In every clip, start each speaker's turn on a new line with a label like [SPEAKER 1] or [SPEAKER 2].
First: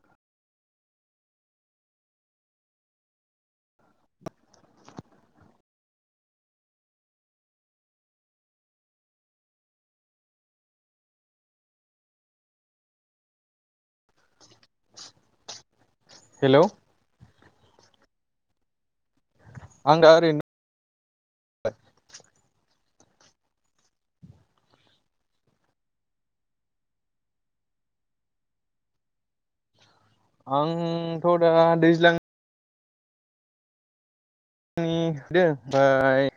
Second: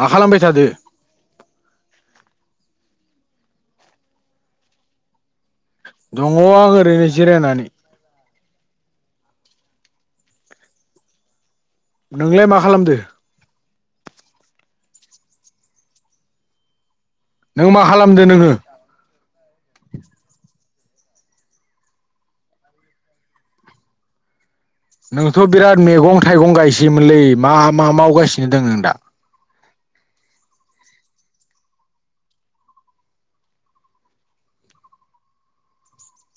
[SPEAKER 1] मा खालामबाय थादो दङ आं ओरैनो जिरायनानै नोंलाय मा खालामदो
[SPEAKER 2] हेलौ
[SPEAKER 1] नों मा खालामदो नोङो
[SPEAKER 2] आं आरो
[SPEAKER 1] नोंथ' बिराद मेगं थाइगं गायसैमोनलै मा मा मावगासिनो दं नों दा
[SPEAKER 2] आं थ दा दैज्लां आंनि दो ओमफ्राय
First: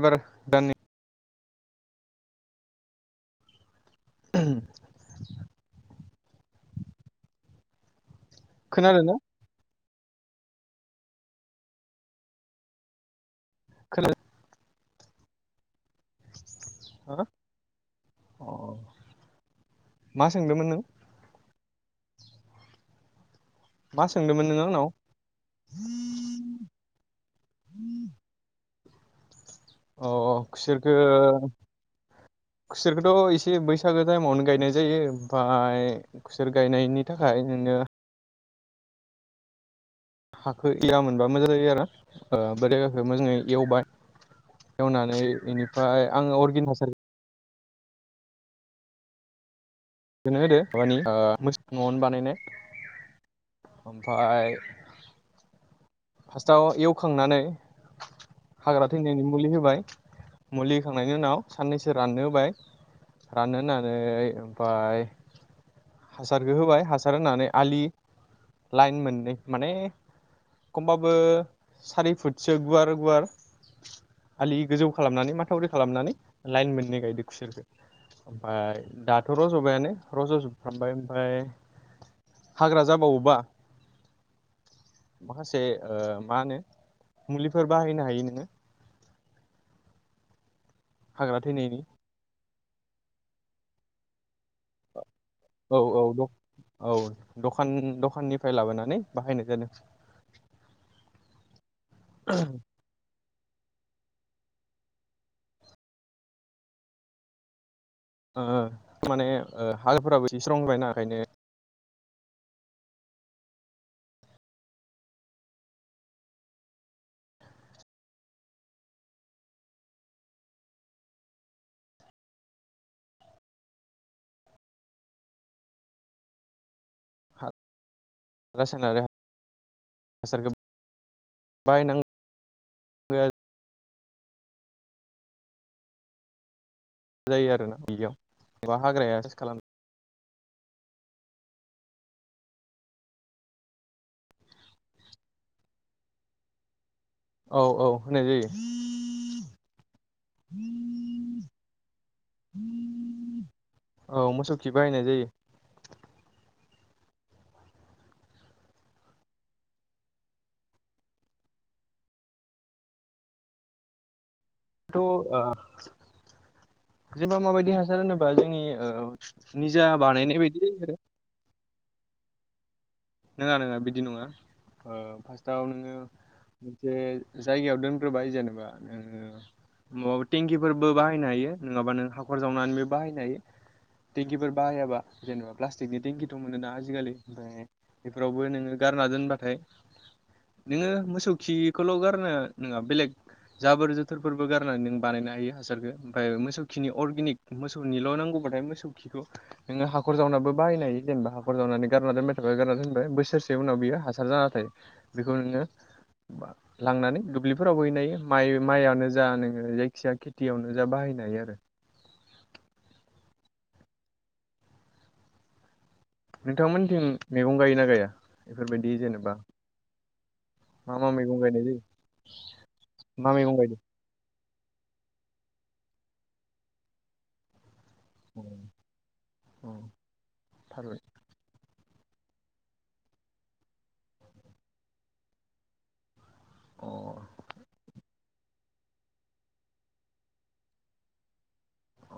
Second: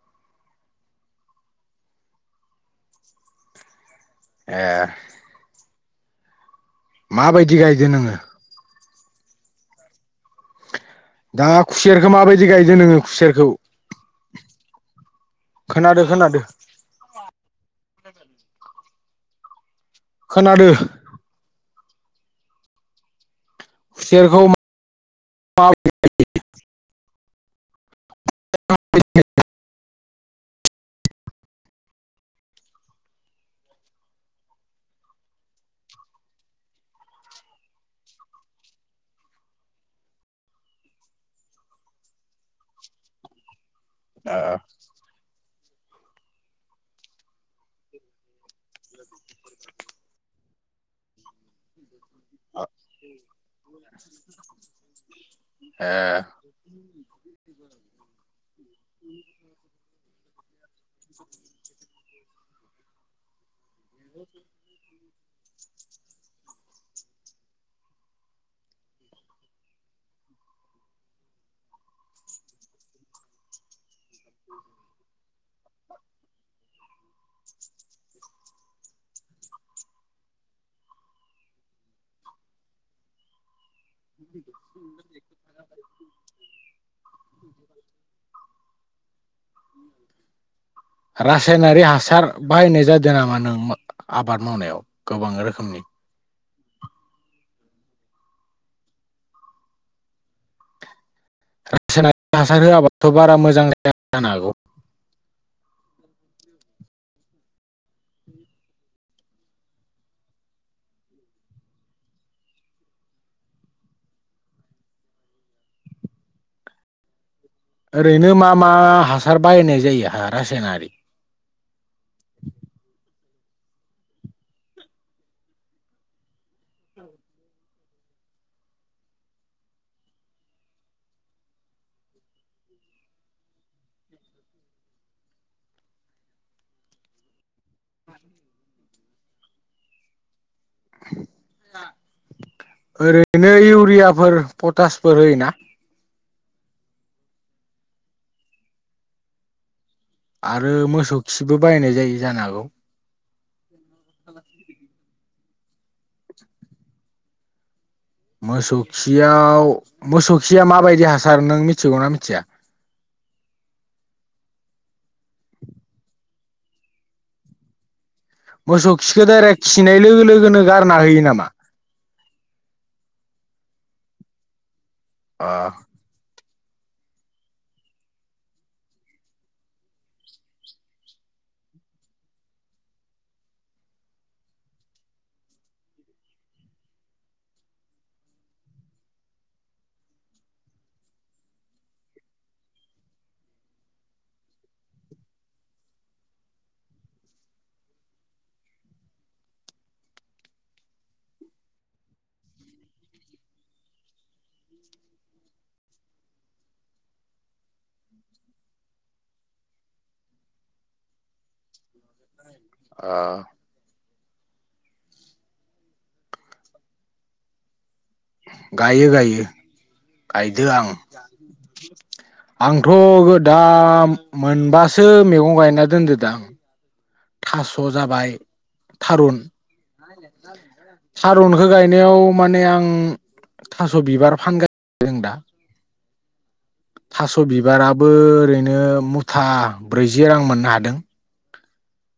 [SPEAKER 2] एबार दानि
[SPEAKER 1] ए माबायदि गायदो नोङो
[SPEAKER 2] खोनादों ना
[SPEAKER 1] दा खुसेरखौ माबायदि गायदों नोङो खुसेरखौ
[SPEAKER 2] खोल
[SPEAKER 1] खोनादों
[SPEAKER 2] ओ औ मा
[SPEAKER 1] खोनादो
[SPEAKER 2] सोंदोंमोन नों मा
[SPEAKER 1] खुसेरखौ
[SPEAKER 2] सोंदोंमोन नोंङो आंनाव
[SPEAKER 1] मा
[SPEAKER 2] अ खुसेरखो खुसेरखौथ' एसे बैसागो टाइमावनो गायनाय जायो ओमफाय खुसेर गायनायनि थाखाय नोङो हाखौ एयामोनबा मोजां जायो आरो ओ [unintelligible] मोजाङै एवबाय
[SPEAKER 1] आ
[SPEAKER 2] एवनानै बेनिफ्राय आङो अर्गेन हासार बेनो होदो माबानि ओ मोस न'आवनो बानायनाय ओमफाय
[SPEAKER 1] ए
[SPEAKER 2] फार्स्टआव एवखांनानै हाग्रा थैनायनि मुलि होबाय मुलि होखांनायनि उनाव साननैसो राननो होबाय राननो होननानै ओमफाय हासारखौ होबाय हासार होनानै आलि लाइन मोननै माने एखमबाबो सारि फुटसो गुवार गुवार आलि गोजौ खालामनानै माथावरि खालामनानै लाइन मोननै गायदो खुसेरखो ओमफाय दाथ' रज'बायानो रज'जोबफ्रामबाय ओमफाय हाग्रा जाबावोबा [inaudible] माखासे थे ओ मा होनो मुलिफोर बाहायनो हायो नोङो हाग्रा थैनायनि
[SPEAKER 1] रासायनारि हासार बाहायनाय जादों नामा नों आबाद मावनायाव गोबां रोखोम
[SPEAKER 2] औ औ द औ दखान दखाननिफ्राय लाबोनानै बाहायनाय जादों
[SPEAKER 1] [unintelligible] हासार होवाबाथ' बारा मोजां [unintelligible] जानो हागौ
[SPEAKER 2] ओ माने ओ [unintelligible] ना ओखायनो
[SPEAKER 1] ओरैनो मा मा हासार बायनाय जायो [unintelligible] रासायनारि
[SPEAKER 2] रासायनारि [unintelligible] हासारखो बाहायनां [unintelligible] जायो आरो ना [unintelligible] हाग्राया [unintelligible] खालाम
[SPEAKER 1] [inaudible] ओरैनो इउरियाफोर पटासफोर होयोना
[SPEAKER 2] औ औ होनाय जायो [inaudible]
[SPEAKER 1] आरो मोसौ खिबो बायनाय जायो जानो हागौ
[SPEAKER 2] औ मोसौ खि बाहायनाय जायो
[SPEAKER 1] मोसौ खियाव मोसौ खिया माबायदि हासार नों मिथिगौना मिथिया?
[SPEAKER 2] थ ओ [unintelligible] जेनबा माबायदि हासार [unintelligible] जोंनि
[SPEAKER 1] मोसौ
[SPEAKER 2] ओ
[SPEAKER 1] खिखौ डाइरेक्ट
[SPEAKER 2] निजा
[SPEAKER 1] खिनाय लोगो
[SPEAKER 2] बानायनाय
[SPEAKER 1] लोगोनो
[SPEAKER 2] बायदि [unintelligible]
[SPEAKER 1] [unintelligible] नामा?
[SPEAKER 2] नोङा नोङा बिदि नङा ओ
[SPEAKER 1] अ
[SPEAKER 2] फार्स्टाव नोङो मोनसे जायगायाव दोनग्रोबाय जेनेबा नोङो [unintelligible] टेंकिफोरबो बाहायनो हायो नोङाबा नों हाखर जावनानैबो बाहायनो हायो। टेंकिफोर बाहायाबा जेनेबा प्लास्टिकनि टेंकिथ' मोनोना आजिखालि ओमफ्राय बेफोरावबो नोङो गारना दोनबाथाय नोङो मोसौ खिखौल' गारनो नङा बेलेग जाबोर जोथोरफोरबो गारनानै नों बानायनो हायो हासारखो ओमफाय मोसौखिनि अर्गेनिक मोसौनिल' नांगौबाथाय मोसौ खिखौ नोङो हाखर जावनाबो बाहायनो हायो जेनेबा हाखर जावनानै गारना दोनबाय [unintelligible] गारना दोनबाय बोसोरसे उनाव बियो हासार जाना थायो बेखौ नोङो लांनानै दुब्लिफोरावबो हैनो हायो माइ माइयानो जा नोङो जायखिजाया खेथियावनो जा बाहायनो हायो आरो
[SPEAKER 1] आ
[SPEAKER 2] नोंथां मोननिथिं मेगं गायोना गाया? बेफोरबायदि
[SPEAKER 1] गायो
[SPEAKER 2] जेनेबा
[SPEAKER 1] गायो गायदो आं
[SPEAKER 2] मा मा मैगं गायनाय जायो
[SPEAKER 1] आंथ'
[SPEAKER 2] मा मैगं गायदों
[SPEAKER 1] गोदाम मोनबासो मेगं गायना दोनदो दां थास' जाबाय
[SPEAKER 2] अ
[SPEAKER 1] थारुन
[SPEAKER 2] अ थारुन
[SPEAKER 1] [inaudible] थारुनखो गायनायाव माने आं थास' बिबार [unintelligible] दा
[SPEAKER 2] अ'
[SPEAKER 1] थास' बिबाराबो ओरैनो मुथा ब्रैजि रां मोननो हादों।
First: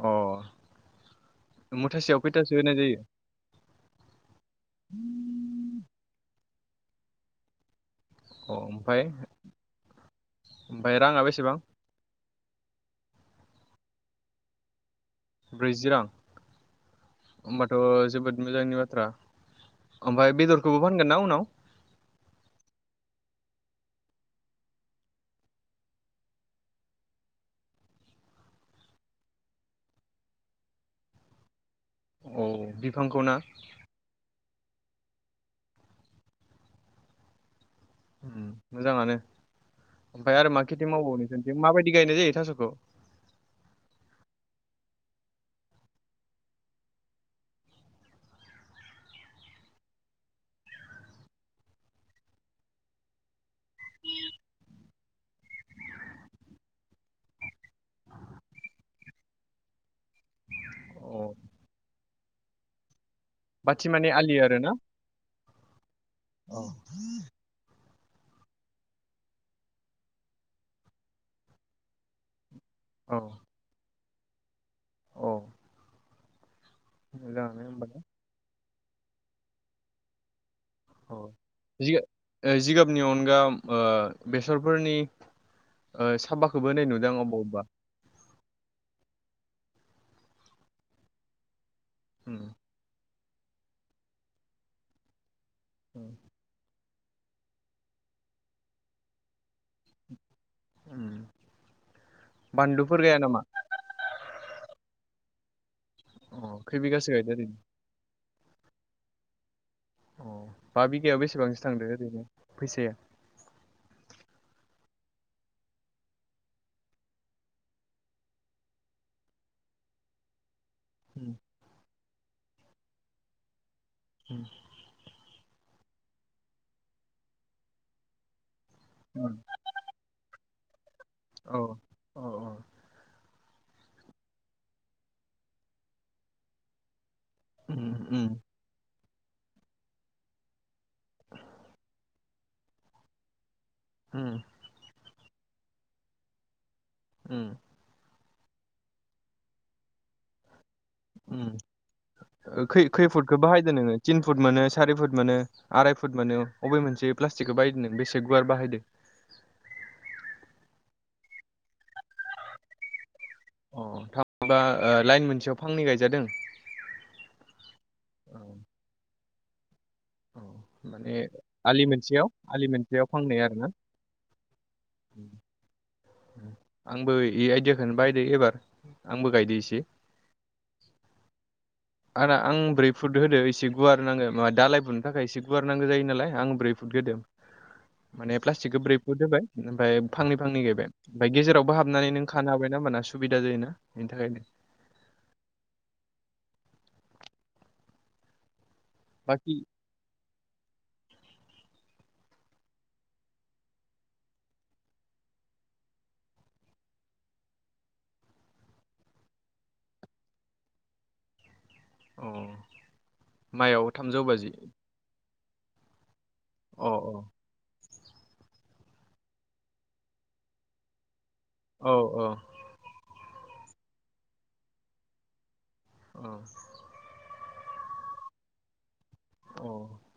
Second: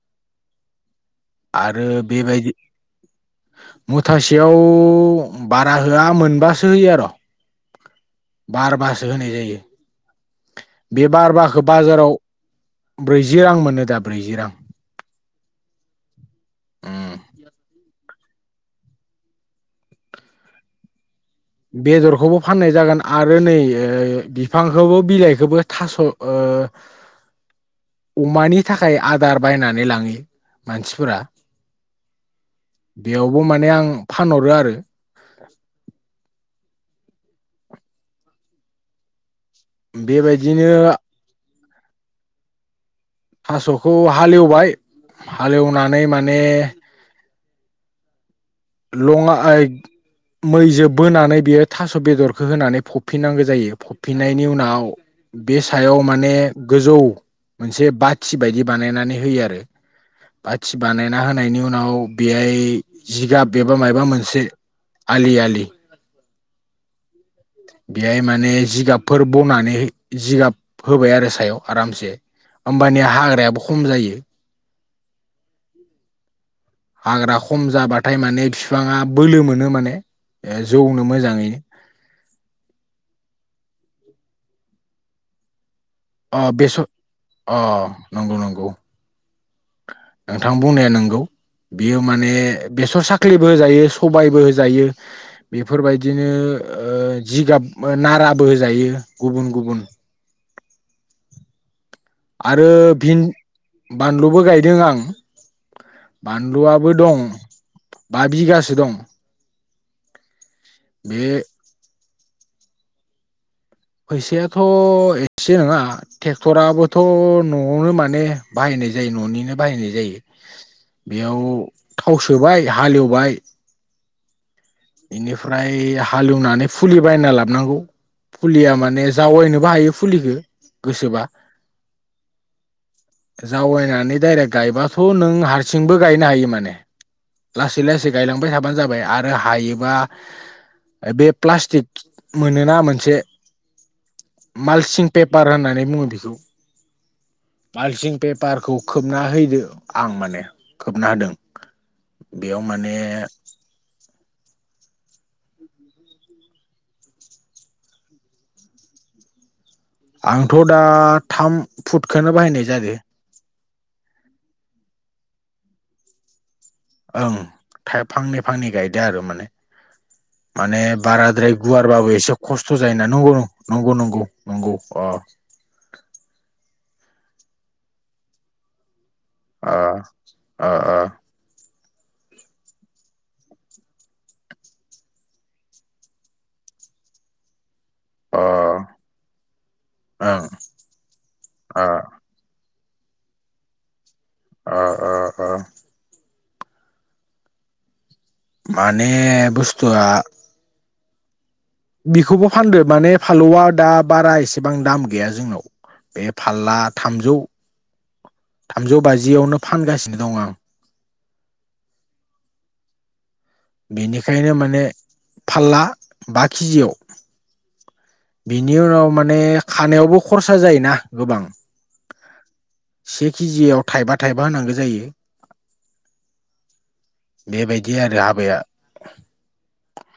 [SPEAKER 2] अ'
[SPEAKER 1] आरो
[SPEAKER 2] मुथासेयाव
[SPEAKER 1] बेबायदि
[SPEAKER 2] खैथासो होनाय जायो?
[SPEAKER 1] मुथासेयाव बारा होआ मोनबासो होयो आर'
[SPEAKER 2] अ
[SPEAKER 1] बारबासो
[SPEAKER 2] ओमफ्राय
[SPEAKER 1] होनाय जायो
[SPEAKER 2] ओमफ्राय
[SPEAKER 1] बे
[SPEAKER 2] राङा बेसेबां
[SPEAKER 1] बारबाखो बाजाराव ब्रैजि रां मोनो दा ब्रैजि रां
[SPEAKER 2] ब्रैजि रां
[SPEAKER 1] उम
[SPEAKER 2] ओमबाथ' जोबोद मोजांनि बाथ्रा ओमफाय बेदरखौबो फानगोन ना उनाव?
[SPEAKER 1] बेदरखौबो फाननाय जागोन आरो नै ओ बिफांखौबो बिलाइखोबो थास' ओ [inaudible] अमानि थाखाय आदार बायनानै लाङि मानसिफोरा
[SPEAKER 2] औ बिफांखौ ना
[SPEAKER 1] बेयावबो माने आं फानहरो आरो
[SPEAKER 2] ओम मोजाङानो ओमफाय आरो मा
[SPEAKER 1] बेबायदिनो
[SPEAKER 2] खेथि मावबावो नोंसोरनिथिं माबायदि गायनाय जायो थास'खौ
[SPEAKER 1] थास'खौ हालेवबाय हालेवनानै माने [unintelligible] मैजो बोनानै बियो थास' बेदरखो होनानै फबफिननांगो जायो। फिननायनि उनाव बे सायाव माने गोजौ मोनसे बाथि बायदि बानायनानै होयो आरो बाथि बानायना
[SPEAKER 2] अ
[SPEAKER 1] होनायनि उनाव बेहाय जिगाब बेबा
[SPEAKER 2] बाथि
[SPEAKER 1] मायबा
[SPEAKER 2] माने आलि
[SPEAKER 1] मोनसे आलि आलि
[SPEAKER 2] अ।
[SPEAKER 1] बेहाय माने जिगाबफोर बनानै जिगाब फोबाय आरो सायाव आरामसे होमबानिया हाग्रायाबो खम जायो।
[SPEAKER 2] अ।
[SPEAKER 1] हाग्रा खम जाबाथाय माने फिफाङा बोलो मोनो माने जौनो मोजाङै।
[SPEAKER 2] जि ओ जिगाबनि अनगा ओ बेसरफोरनि ओ
[SPEAKER 1] अ
[SPEAKER 2] साबबाखोबो
[SPEAKER 1] बेसर
[SPEAKER 2] होनाय नुदों आं
[SPEAKER 1] अ
[SPEAKER 2] अबावबा।
[SPEAKER 1] नंगौ नंगौ नोंथां बुंनाया नंगौ बियो माने
[SPEAKER 2] उम
[SPEAKER 1] बेसर साख्लिबो होजायो सबायबो होजायो बेफोरबायदिनो ओ जिगाब ओ नाराबो होजायो गुबुन गुबुन।
[SPEAKER 2] ओम।
[SPEAKER 1] आरो भिन बानलुबो गायदों आं।
[SPEAKER 2] अ खै
[SPEAKER 1] बानलुआबो
[SPEAKER 2] बिगासो
[SPEAKER 1] दं
[SPEAKER 2] गायदो ओरैनो
[SPEAKER 1] बा बिगासो दं।
[SPEAKER 2] अ बा बिगायाव
[SPEAKER 1] बे
[SPEAKER 2] बेसेबांसो थांदो ओरैनो फैसाया?
[SPEAKER 1] फैसायाथ' एसे नोंङा। ट्रेक्टराबोथ' न'आवनो माने बाहायनाय जायो न'निनो बाहायनाय जायो।
[SPEAKER 2] उम
[SPEAKER 1] बेयाव थाव सोबाय हालेवबाय।
[SPEAKER 2] उम
[SPEAKER 1] इनिफ्राय हालौवनानै फुलि बायना लाबोनांगौ फुलिया माने
[SPEAKER 2] उम
[SPEAKER 1] जावायनोबो हायो। फुलिखो गोसोबा।
[SPEAKER 2] औ। औ औ।
[SPEAKER 1] जावबायनानै दडाइरेक्ट गायबाथ' नों हारसिंबो गायनो हायो माने। लासै
[SPEAKER 2] उम
[SPEAKER 1] लासै
[SPEAKER 2] उम
[SPEAKER 1] गायलांबाय थाबानो जाबाय आरो हायोबा बे प्लास्टिक मोनोना मोनसे
[SPEAKER 2] उम।
[SPEAKER 1] मालसिं पेपार होननानै बुङो बिखौ।
[SPEAKER 2] ओम।
[SPEAKER 1] मालसिं पेपारखौ खोबना हैदो आं माने। खोबना होदों
[SPEAKER 2] उक्ष
[SPEAKER 1] बेयाव
[SPEAKER 2] ओ खै-खै
[SPEAKER 1] माने
[SPEAKER 2] खै फुदखौ बाहायदो नोङो? तिन फुट मोनो सारि फुट मोनो आराय फुट मोनो बबे मोनसे प्लास्टिकखौ बाहायदों बेसे गुवार बाहायदो?
[SPEAKER 1] आंथ' दा थाम फुटखनो बाहायनाय जादों।
[SPEAKER 2] अ थाब बा लाइन मोनसेयाव फांनै गायजादों।
[SPEAKER 1] ओं थाइ
[SPEAKER 2] औ
[SPEAKER 1] फांनै फांनै गायदो आरो माने। माने बाराद्राय
[SPEAKER 2] आलि
[SPEAKER 1] गुवारबाबो
[SPEAKER 2] मोनसेयाव
[SPEAKER 1] एसे
[SPEAKER 2] आलि
[SPEAKER 1] खस्थ' जायोना
[SPEAKER 2] मोनसेयाव
[SPEAKER 1] नंगौ
[SPEAKER 2] फांनै आरोना
[SPEAKER 1] नंगौ नंगौ। नंगौ अ।
[SPEAKER 2] आंबो आं आइदियाखोनो बायदो एबार आंबो गायदि
[SPEAKER 1] अ अ-अ।
[SPEAKER 2] आना आं ब्रै फुट होदो एसे गुवार नांगो माबा दाालाय बुनो थाखाय एसे गुवार नांगो जायो नालाय आं ब्रै फुट होदो।
[SPEAKER 1] [inaudible]
[SPEAKER 2] माने प्लास्टिकखौ
[SPEAKER 1] ओं
[SPEAKER 2] ब्रै फुट होबाय ओमफ्राय फांनै फांनै गायबाय। ओमफ्राय गेजेरावबो
[SPEAKER 1] अ
[SPEAKER 2] हाबनानै नों खानो हाबायना, होमबाना सुबिदा जायोना बेनि थाखाय।
[SPEAKER 1] औ- औ -औ। माने
[SPEAKER 2] बाखि
[SPEAKER 1] बुस्थुआ बिखौबो फानदो, माने फालौआ दा बारा एसेबां दाम गैया जोंनाव। बे फारला थामजौ -थामजौ बाजियावनो फानगासिनो दं आं।
[SPEAKER 2] अ माइआव थामजौ बाजि?
[SPEAKER 1] फाल्ला बा
[SPEAKER 2] अ
[SPEAKER 1] केजियाव।
[SPEAKER 2] अ
[SPEAKER 1] बिनि उनाव माने खानायावबो खरसा जायोना गोबां।
[SPEAKER 2] औ औ।
[SPEAKER 1] से केजियाव थाइबा थाइबा होनांगौ जायो।
[SPEAKER 2] औ।
[SPEAKER 1] बेबायदि आरो हाबाया।
[SPEAKER 2] औ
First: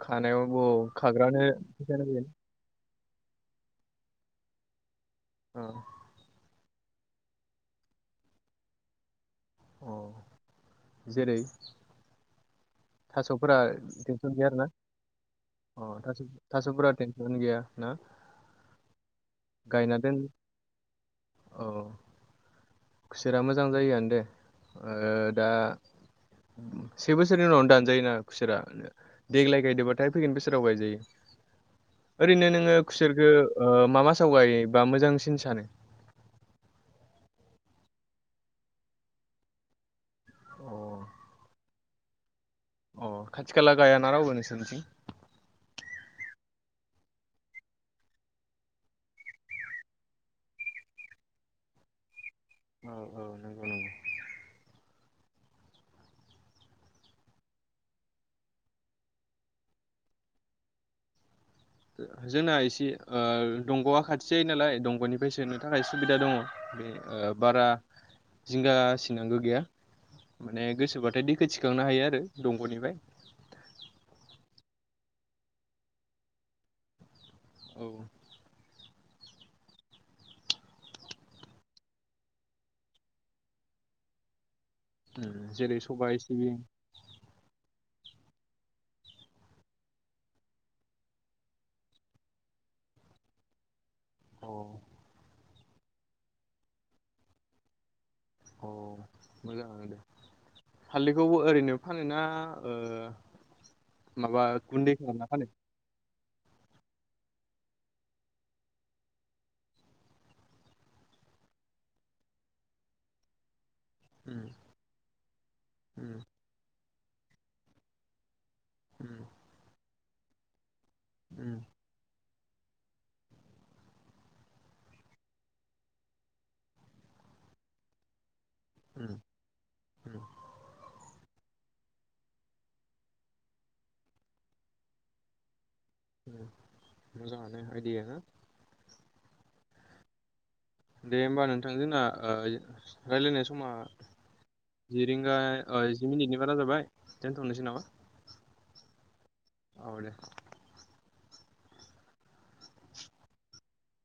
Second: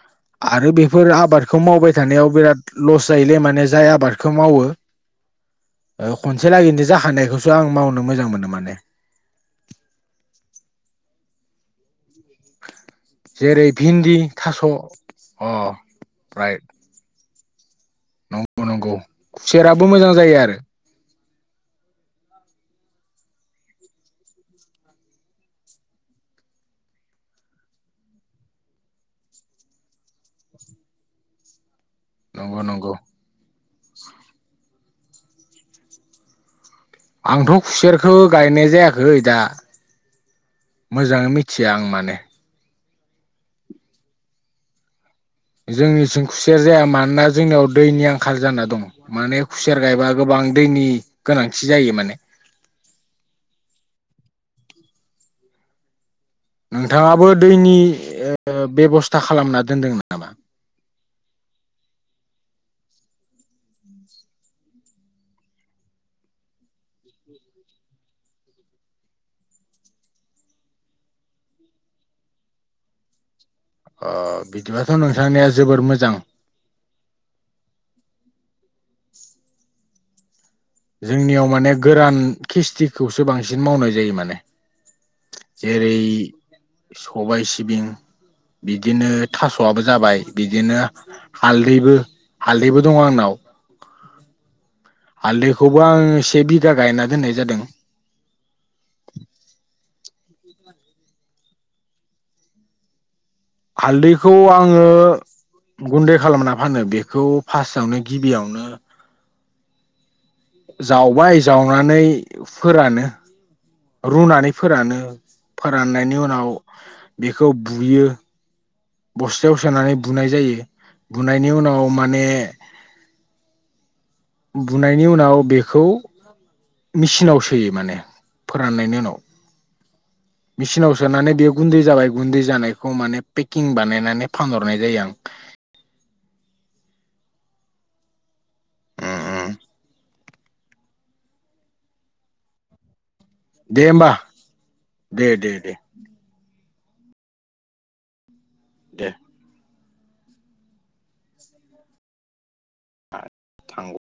[SPEAKER 2] खानायाव औ
[SPEAKER 1] आरो बेफोर
[SPEAKER 2] खाग्रानो
[SPEAKER 1] आबादखौ मावबाय
[SPEAKER 2] फैसा नांगोन
[SPEAKER 1] थानायाव बिराद लस जायोलै माने जाय आबादखौ मावो।
[SPEAKER 2] ओ।
[SPEAKER 1] ओ खनसे लागैनो जाखानायखौसो आं मावनो मोजां मोनो माने।
[SPEAKER 2] अ जेरै थास'फोरा
[SPEAKER 1] जेरै भिन्दि
[SPEAKER 2] टेनसन गैया
[SPEAKER 1] थास'
[SPEAKER 2] आरोना। अ था-
[SPEAKER 1] राइट
[SPEAKER 2] थास'फोरा टेनसन गैया। ना
[SPEAKER 1] नंगौ नंगौ खुसेराबो
[SPEAKER 2] गायना
[SPEAKER 1] मोजां
[SPEAKER 2] दोन
[SPEAKER 1] जायो आरो
[SPEAKER 2] औ खुसेरा मोजां जायोन दे ओ दा से बोसोरनि उनाव दान जायोना खुसेरा देग्लाय गायदोबाथाय फैगोन बोसोराव गायजायो। ओरैनो
[SPEAKER 1] नंगौ
[SPEAKER 2] नोङो
[SPEAKER 1] नंगौ
[SPEAKER 2] खुसेरखो ओ मा मासाव गायोबा मोजांसिन सानो?
[SPEAKER 1] आंथ' खुसेरखौ गायनाय जायाखै दा। मोजाङै मिथि मिथिया आं माने।
[SPEAKER 2] अ खाथि -खाला गायाना रावबो नोंसोरनिथिं?
[SPEAKER 1] जोंनिथिं खुसेर जाया। मानोना जोंनियाव दैनि आंखाल जाना दं। माने खुसेर गायबा गोबां दैनि गोनांथि जायो माने।
[SPEAKER 2] औ - औ नंगौ - नंगौ।
[SPEAKER 1] नोंथाङाबो दैनि ओ बेब'स्था खालामना दोनदों नामा?
[SPEAKER 2] जोंना एसे ओ दंग'आ खाथि जायो नालाय, दंग'निफ्राय सोनो थाखाय सुबिदा दङ। बे ओ बारा जिंगा सिनांगौ गैया। माने गोसोब्लाथाय दैखो थिखांनो हायो आरो दंग'निफ्राय।
[SPEAKER 1] अ बिदिब्लाथ' नोंथांनिआ जोबोर मोजां।
[SPEAKER 2] औ।
[SPEAKER 1] जोंनियाव माने गोरान खिस्थिखौसो बांसिन मावनाय जायो माने।
[SPEAKER 2] जेरै- सबाइ, सिबिं
[SPEAKER 1] सबाय, सिबिं बिदिनो थास'आबो जाबाय बिदिनो हालदैबो- हालदैबो दङ आंनाव।
[SPEAKER 2] औ।
[SPEAKER 1] हालदैखौबो आङो से बिघा गायना दोननाय जादों।
[SPEAKER 2] अ मोजां दे। हालदैखौबो ओरैनो फानोना ओ
[SPEAKER 1] हालदैखौ
[SPEAKER 2] माबा
[SPEAKER 1] आङो
[SPEAKER 2] गुन्दै खालामना फानो।
[SPEAKER 1] गुन्दै खालामना फानो। बेखौ फार्स्टआवनो गिबियावनो जावबाय जावनानै फोरानो।
[SPEAKER 2] उम
[SPEAKER 1] रुनानै फोरानो। फोराननायनि
[SPEAKER 2] उम
[SPEAKER 1] उनाव बेखौ बुयो।
[SPEAKER 2] उम
[SPEAKER 1] बस्थायाव सोनानै बुनाय जायो। बुनायनि
[SPEAKER 2] उम
[SPEAKER 1] उनाव माने बुनायनि उनाव बेखौ मेचिनाव सोयो माने। फोराननायनि
[SPEAKER 2] उम
[SPEAKER 1] उनाव।
[SPEAKER 2] उम
[SPEAKER 1] मिचिनाव सोनानै बेयो गुन्दै जाबाय। गुन्दै जानायखौ माने पेकिं बानायनानै फानहरनाय जायो आं।
[SPEAKER 2] ओं मोजाङानो आयदि हो।
[SPEAKER 1] ओ-ओ।
[SPEAKER 2] दे होमबा नोंथां ओ रायलायनोसो समा
[SPEAKER 1] दे होमबा
[SPEAKER 2] जि
[SPEAKER 1] दे
[SPEAKER 2] रिंगा
[SPEAKER 1] दे दे
[SPEAKER 2] जि मिनिटनि बारा जाबाय दोनथ'नोसै नामा।
[SPEAKER 1] दे।
[SPEAKER 2] औ दे।
[SPEAKER 1] था-थांगौ